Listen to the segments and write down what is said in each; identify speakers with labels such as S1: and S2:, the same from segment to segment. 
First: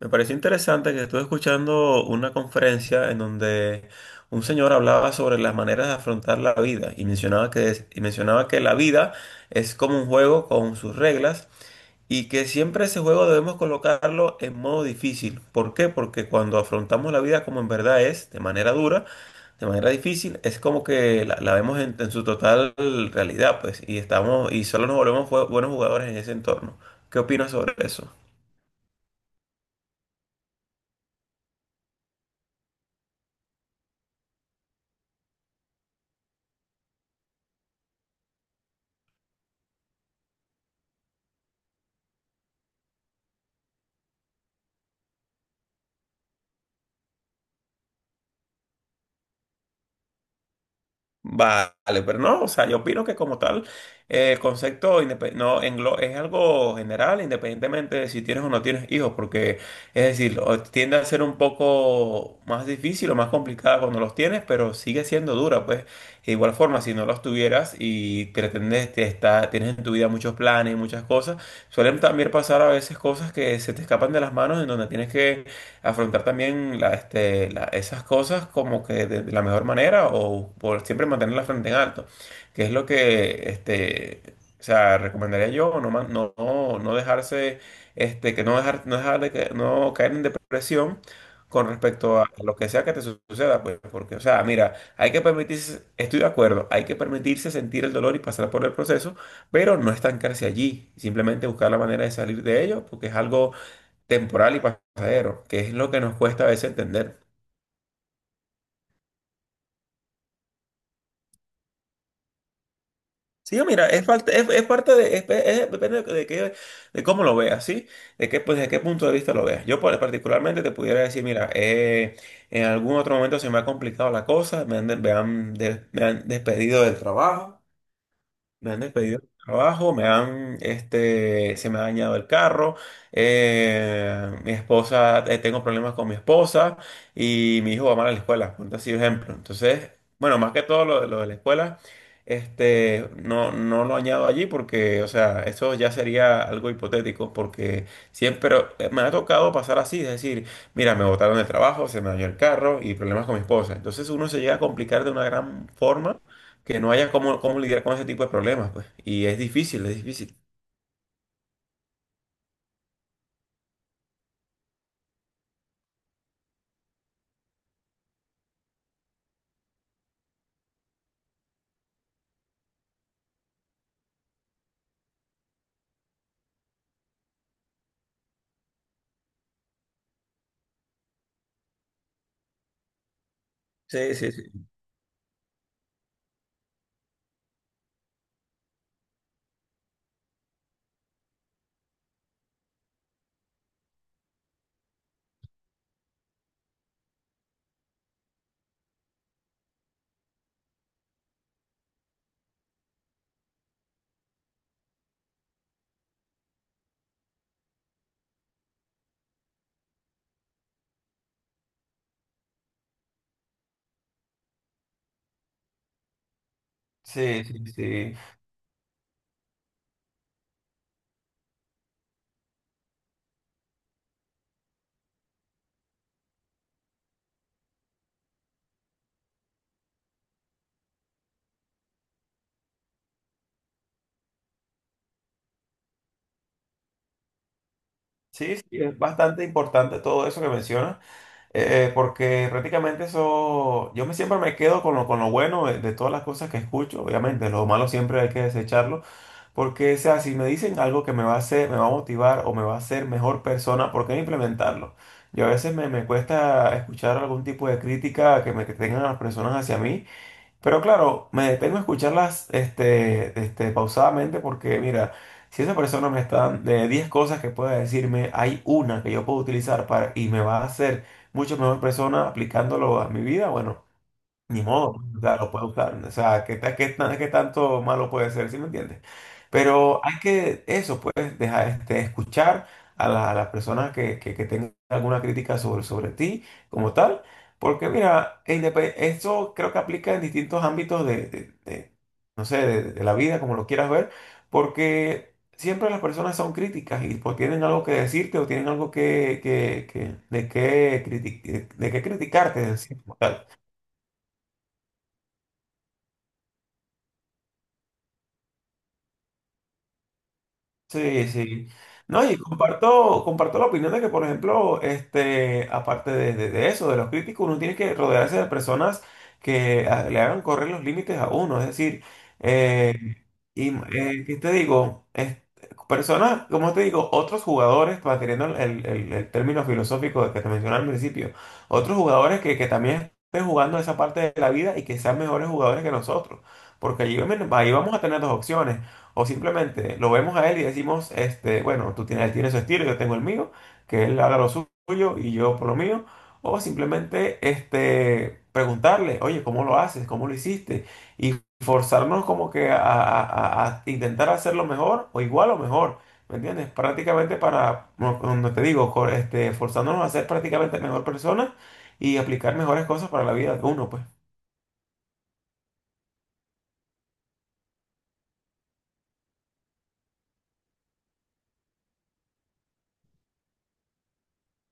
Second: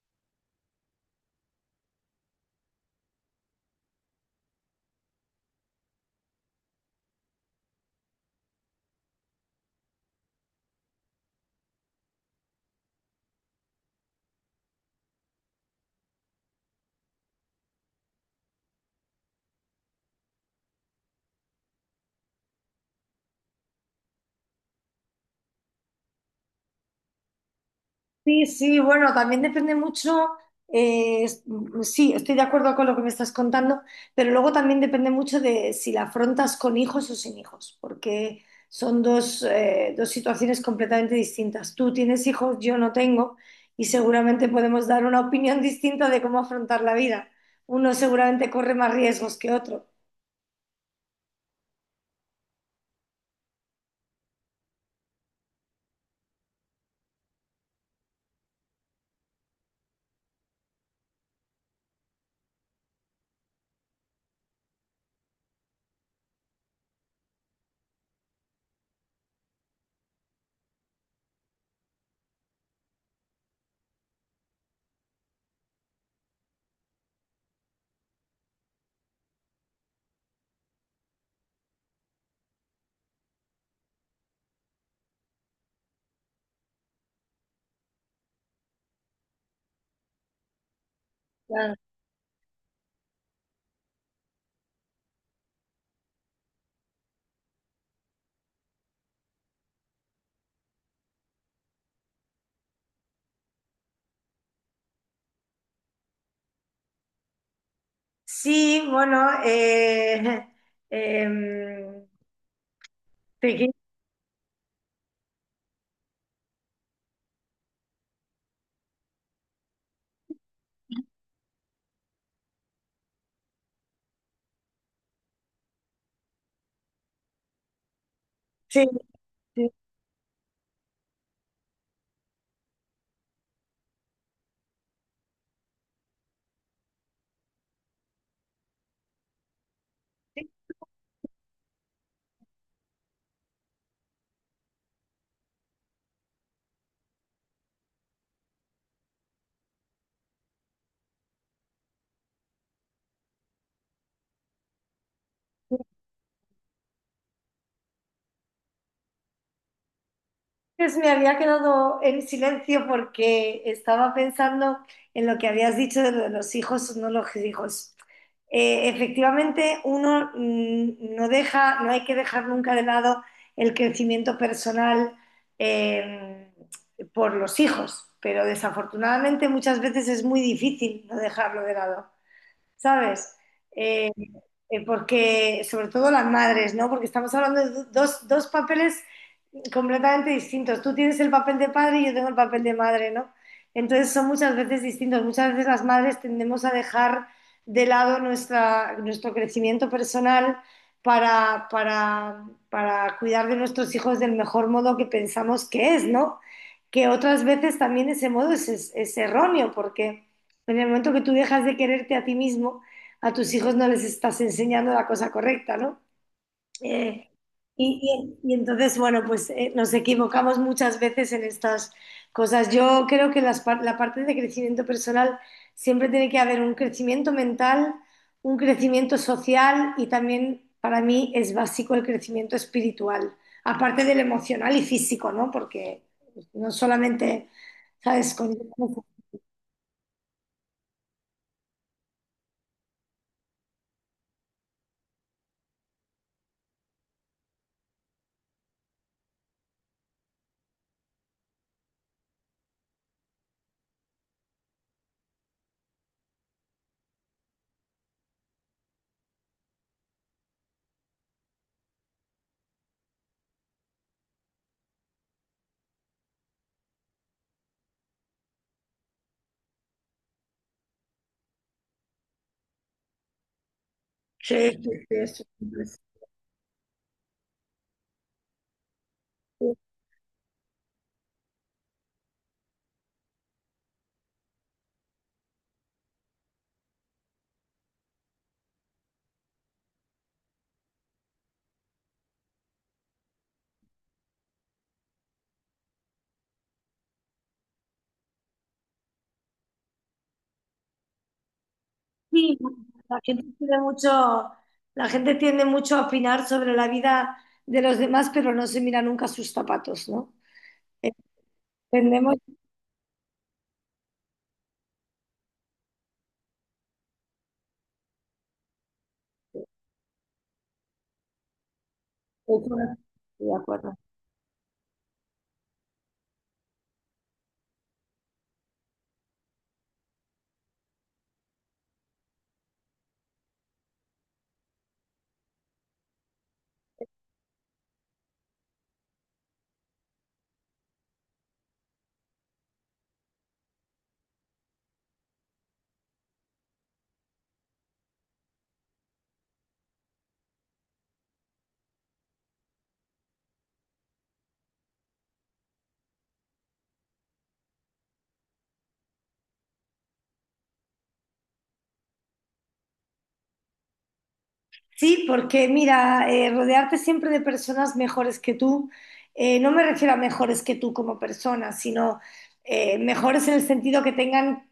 S1: Me pareció interesante que estuve escuchando una conferencia en donde un señor hablaba sobre las maneras de afrontar la vida y mencionaba que, y mencionaba que la vida es como un juego con sus reglas y que siempre ese juego debemos colocarlo en modo difícil. ¿Por qué? Porque cuando afrontamos la vida como en verdad es, de manera dura, de manera difícil, es como que la vemos en su total realidad, pues, y estamos, y solo nos volvemos buenos jugadores en ese entorno. ¿Qué opinas sobre eso?
S2: Sí, sí, bueno, también depende mucho, sí, estoy de acuerdo con lo que me estás contando, pero luego también depende mucho de si la afrontas con hijos o sin hijos, porque son dos, dos situaciones completamente distintas. Tú tienes hijos, yo no tengo, y seguramente podemos dar una opinión distinta de cómo afrontar la vida. Uno seguramente corre más riesgos que otro.
S1: Vale, pero no, o sea, yo opino que como tal, el concepto no, es algo general, independientemente de si tienes o no tienes hijos, porque es decir, tiende a ser un poco más difícil o más complicada cuando los tienes, pero sigue siendo dura, pues. De igual forma, si no los tuvieras y pretendes, te está, tienes en tu vida muchos planes, muchas cosas, suelen también pasar a veces cosas que se te escapan de las manos en donde tienes que afrontar también la, este, esas cosas como que de la mejor manera o por siempre mantener la frente en alto, que es lo que, este, o sea, recomendaría yo, no, no, no dejarse, este, que no dejar, no dejar de que, no caer en depresión con
S2: Claro.
S1: respecto a lo que sea que te suceda, pues, porque, o sea, mira, hay que permitirse, estoy de acuerdo, hay que permitirse sentir el dolor y pasar por el proceso, pero no estancarse allí, simplemente buscar la manera de salir de ello, porque es algo temporal y pasajero, que es lo que nos cuesta a veces entender.
S2: Sí, bueno, em,
S1: Sí,
S2: pequeño,
S1: mira, es parte de, depende de, de cómo lo veas, ¿sí? De qué, pues, de qué punto de vista lo veas. Yo particularmente te pudiera decir, mira, en algún otro momento se me ha complicado la cosa, me han, me han me han despedido del trabajo. Me han
S2: sí.
S1: despedido del
S2: Sí.
S1: trabajo, me han, este, se me ha dañado el carro, mi esposa, tengo problemas con mi esposa y mi hijo va mal a la escuela, por así ejemplo. Entonces, bueno, más que todo lo de la escuela, este, no, no lo añado allí porque, o sea, eso ya sería algo hipotético porque siempre me ha tocado pasar así, es decir, mira, me botaron del trabajo, se me dañó el carro y problemas con mi esposa. Entonces uno se llega a complicar de una gran forma que no haya cómo, cómo lidiar con ese tipo de problemas, pues. Y es difícil, es difícil.
S2: Pues me había quedado en silencio porque estaba pensando en lo que habías dicho de lo de los hijos o no los hijos. Efectivamente, uno no deja, no hay que dejar nunca de lado el crecimiento personal eh, por los hijos, pero desafortunadamente muchas veces es muy difícil no dejarlo de lado, ¿sabes? Eh,
S1: Sí, sí, sí.
S2: Porque, sobre todo las madres, ¿no? Porque estamos hablando de dos, dos papeles completamente distintos. Tú tienes el papel de padre y yo tengo el papel de madre, ¿no? Entonces son muchas veces distintos. Muchas veces las madres tendemos a dejar de lado nuestro crecimiento personal para, para, para cuidar de nuestros hijos del mejor modo que pensamos que es, ¿no? Que otras veces también ese modo es, es erróneo, porque en el momento que tú dejas de quererte a ti mismo, a tus hijos no les estás enseñando la cosa correcta, ¿no? Eh,
S1: Sí, sí, sí.
S2: y entonces, bueno, pues nos equivocamos muchas veces en estas cosas. Yo creo que la parte de crecimiento personal siempre tiene que haber un crecimiento mental, un crecimiento social y también para mí es básico el crecimiento espiritual, aparte del emocional y físico, ¿no? Porque no solamente, ¿sabes?
S1: Sí,
S2: Con...
S1: sí, es bastante importante todo eso que mencionas, porque prácticamente eso, yo me siempre me quedo con lo bueno de todas las cosas que escucho, obviamente, lo malo siempre hay que desecharlo, porque, o sea, si me dicen algo que me va a hacer, me va a motivar o me va a hacer mejor persona, ¿por qué no implementarlo? Yo a veces me, me cuesta escuchar algún tipo de crítica que me que tengan las personas hacia mí. Pero claro, me detengo a escucharlas pausadamente porque, mira, si esa persona me está dando de 10 cosas que pueda decirme, hay una que yo puedo utilizar para, y me va a hacer mucho mejor persona aplicándolo a mi vida, bueno, ni
S2: Sí, sí,
S1: modo,
S2: sí,
S1: o sea,
S2: eso.
S1: lo puede usar. O sea, qué, qué tanto malo puede ser? ¿Sí me entiendes? Pero hay que, eso, pues, dejar, este, escuchar a la, a las personas que, que tengan alguna crítica sobre, sobre ti como tal. Porque, mira, eso creo que aplica en distintos ámbitos de, de, no sé, de la vida, como lo quieras ver. Porque siempre las personas son críticas y pues, tienen algo que decirte o tienen algo que, de qué de qué
S2: Sí,
S1: criticarte, en sí, como
S2: la gente
S1: tal.
S2: tiene mucho, la gente tiende mucho a opinar sobre la vida de los demás, pero no se mira nunca sus zapatos, ¿no?
S1: Sí, sí. No, y
S2: Entendemos.
S1: comparto, comparto la opinión de que, por ejemplo, este, aparte de, de eso, de los críticos, uno tiene que rodearse de personas que ah, le hagan correr los límites a uno. Es decir,
S2: Estoy
S1: eh,
S2: de
S1: y
S2: acuerdo.
S1: ¿qué te digo? Personas, como te digo, otros jugadores, manteniendo el, el término filosófico que te mencioné al principio, otros jugadores que también estén jugando esa parte de la vida y que sean mejores jugadores que nosotros. Porque allí, ahí vamos a tener dos opciones. O simplemente lo vemos a él y decimos, este, bueno, tú tienes, él tiene su estilo, yo tengo el mío, que él haga lo suyo y yo por lo mío. O simplemente este, preguntarle, oye, ¿cómo lo haces? ¿Cómo lo hiciste? Forzarnos como que a, a intentar hacerlo mejor o igual o mejor, ¿me entiendes? Prácticamente para, no no te digo, este, forzándonos a ser prácticamente mejor personas y aplicar mejores cosas para la vida de uno, pues.
S2: Sí, porque mira, rodearte siempre de personas mejores que tú, no me refiero a mejores que tú como persona, sino mejores en el sentido que tengan,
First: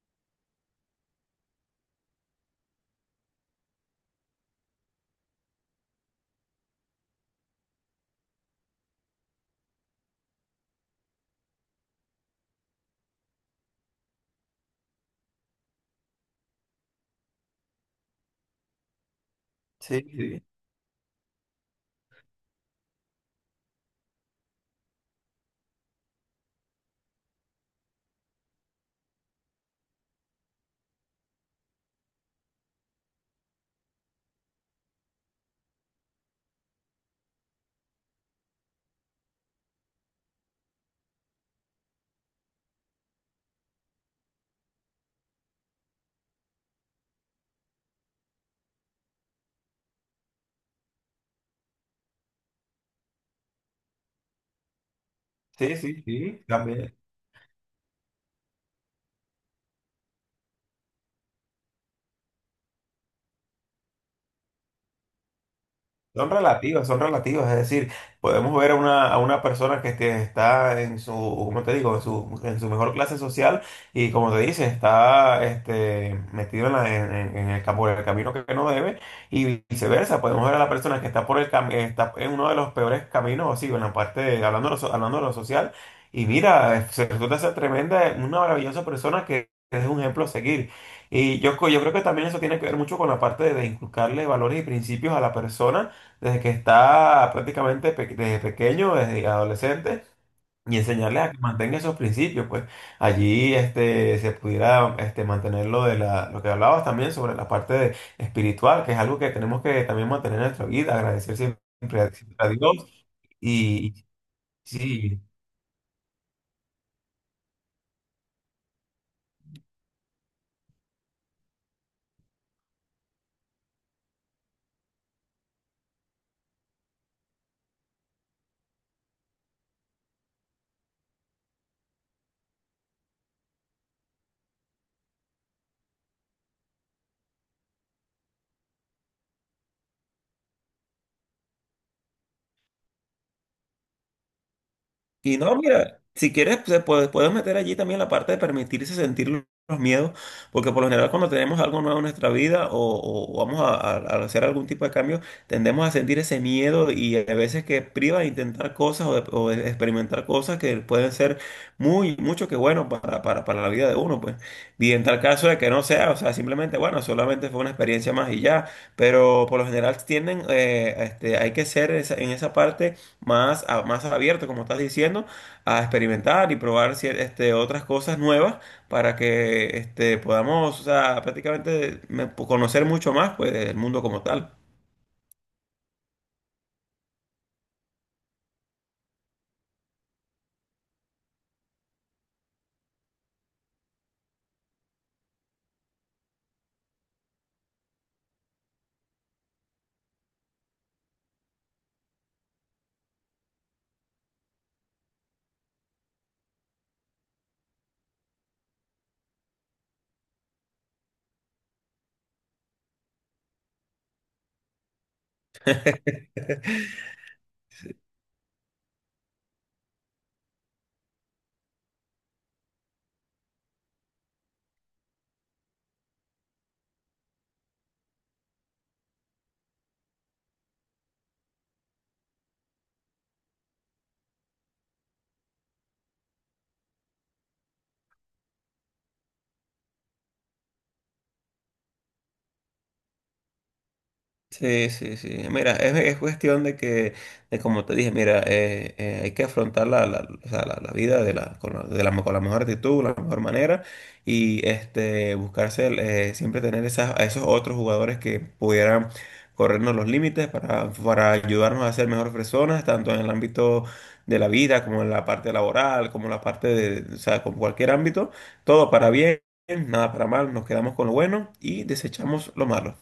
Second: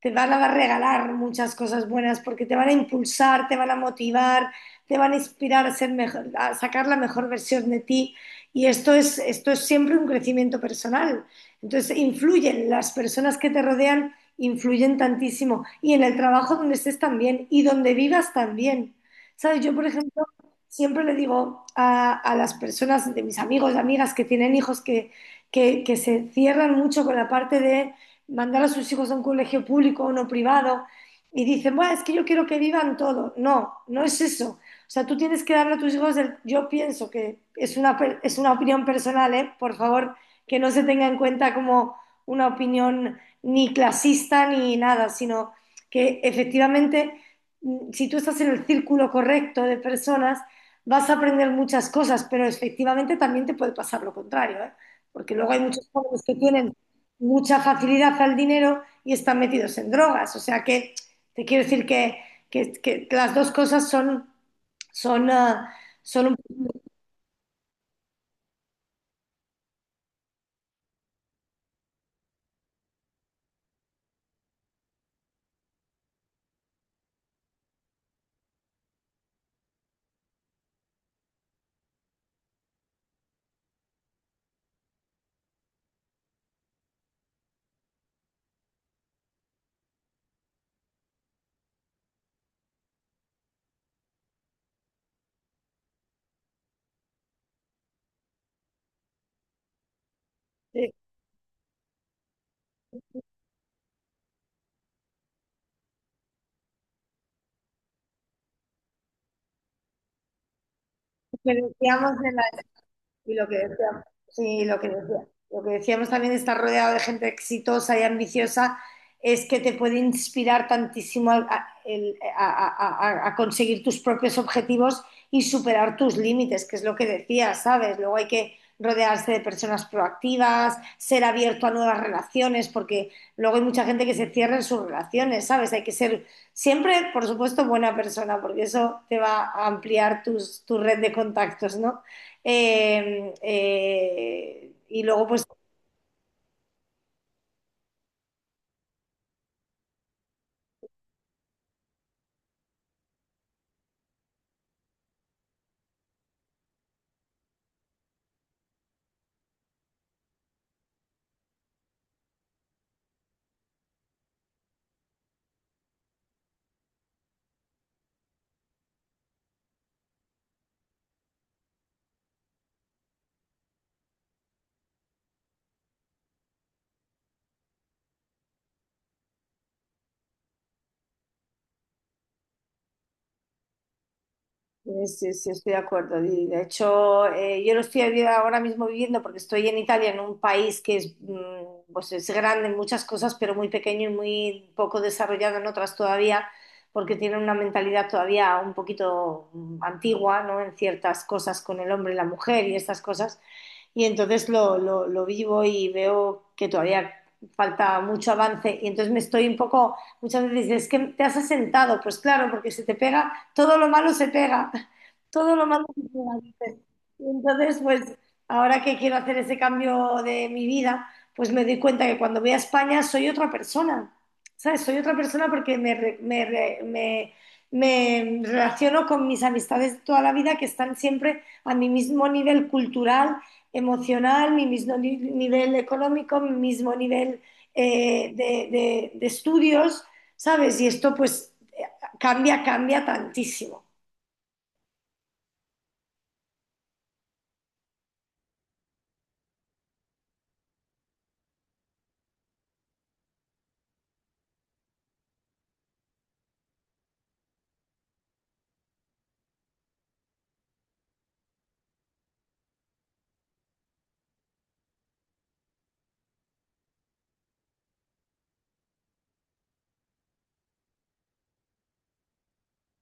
S2: te van a regalar muchas cosas buenas porque te van a impulsar, te van a motivar, te van a inspirar a ser mejor, a sacar la mejor versión de ti. Y esto es siempre un crecimiento personal. Entonces, las personas que te rodean influyen tantísimo. Y en el trabajo donde estés también y donde vivas también. ¿Sabes? Yo, por
S1: Sí,
S2: ejemplo,
S1: sí,
S2: siempre le digo a las personas, de mis amigos, amigas que tienen hijos, que se cierran mucho con la parte de mandar a sus hijos a un colegio público o no privado y dicen, bueno, es que yo quiero que vivan todo. No, no es eso. O sea, tú tienes que darle a tus hijos, yo pienso que es una, es una opinión personal, ¿eh? Por favor, que no se tenga en cuenta como una opinión ni clasista ni nada, sino que efectivamente si tú estás en el círculo correcto de personas, vas a aprender muchas cosas, pero efectivamente también te puede pasar lo contrario, ¿eh? Porque luego hay
S1: sí,
S2: muchos
S1: sí,
S2: jóvenes que
S1: sí,
S2: tienen
S1: también.
S2: mucha facilidad al dinero y están metidos en drogas. O sea que te quiero decir que, que las dos cosas son, son, son un poco
S1: Son relativas, es decir, podemos ver a una persona que este, está en su, ¿cómo te digo?, en su mejor clase social y como te dice, está este, metido en, en el, por el camino que no debe y viceversa, podemos ver a la persona que está por el está en uno de los peores caminos, así, en la parte, hablando de lo, hablando de lo social, y mira, se resulta ser tremenda, una maravillosa persona que es un ejemplo a seguir. Y yo, yo creo que también eso tiene que ver mucho con la parte de inculcarle valores y principios a la persona desde que está prácticamente desde pequeño, desde adolescente, y enseñarles a que mantengan esos principios, pues allí este, se pudiera este, mantener lo de la, lo que hablabas también sobre la parte espiritual, que es algo que tenemos que también mantener en nuestra vida, agradecer siempre a
S2: diferenciamos de.
S1: siempre a Dios
S2: Y lo que
S1: y,
S2: decíamos,
S1: y
S2: sí,
S1: sí.
S2: lo que decíamos también de estar rodeado de gente exitosa y ambiciosa es que te puede inspirar tantísimo al- a, el- a conseguir tus propios objetivos y superar tus límites, que es lo que decías, ¿sabes? Luego hay que rodearse de personas proactivas, ser abierto a nuevas relaciones, porque luego hay mucha gente que se cierra en sus relaciones, ¿sabes? Hay que ser siempre, por supuesto, buena persona, porque eso te va a ampliar tus, tu red de contactos, ¿no? Y luego,
S1: Y
S2: pues,
S1: no, mira, si quieres, pues, se puede, puedes meter allí también la parte de permitirse sentir los miedos, porque por lo general cuando tenemos algo nuevo en nuestra vida o, o vamos a, a hacer algún tipo de cambio, tendemos a sentir ese miedo y a veces que priva de intentar cosas o de experimentar cosas que pueden ser muy, mucho que bueno para la vida de uno, pues. Y en tal caso de que no sea, o sea, simplemente, bueno, solamente fue una experiencia más y ya, pero por lo general tienden, este, hay que ser en esa parte más, más abierto, como estás diciendo, a experimentar y probar este, otras cosas nuevas para que este, podamos, o sea, prácticamente conocer mucho más pues, del mundo como tal.
S2: sí, sí, estoy de acuerdo. Y, de hecho, yo lo estoy ahora mismo viviendo porque estoy en Italia, en un país que es, pues, es grande en muchas cosas, pero muy pequeño y muy poco desarrollado en otras todavía, porque tienen una mentalidad todavía un poquito antigua, ¿no? En ciertas cosas con el hombre y la mujer y estas cosas. Y entonces lo vivo y veo que todavía falta mucho avance y entonces me estoy un poco, muchas veces dices, es que te has asentado, pues claro, porque se te pega, todo lo malo se pega, todo lo malo se pega. Dices. Y entonces, pues ahora que quiero hacer ese cambio de mi vida, pues me doy cuenta que cuando voy a España soy otra persona, ¿sabes? Soy otra persona porque me relaciono con mis amistades de toda la vida que están siempre a mi mismo nivel cultural emocional, mi mismo nivel económico, mi mismo nivel de estudios, ¿sabes? Y esto pues cambia, cambia tantísimo.
S1: Sí, sí, sí. Mira, es cuestión de que, de como te dije, mira, hay que afrontar la, la, o sea, la vida de la, con la, de la, con la mejor actitud, la mejor manera y este, buscarse, el, siempre tener esas, a esos otros jugadores que pudieran corrernos los límites para ayudarnos a ser mejores personas, tanto en el ámbito de la vida como en la parte laboral, como en la parte de, o sea, con cualquier ámbito, todo para bien, nada para mal, nos quedamos con lo bueno y desechamos lo malo.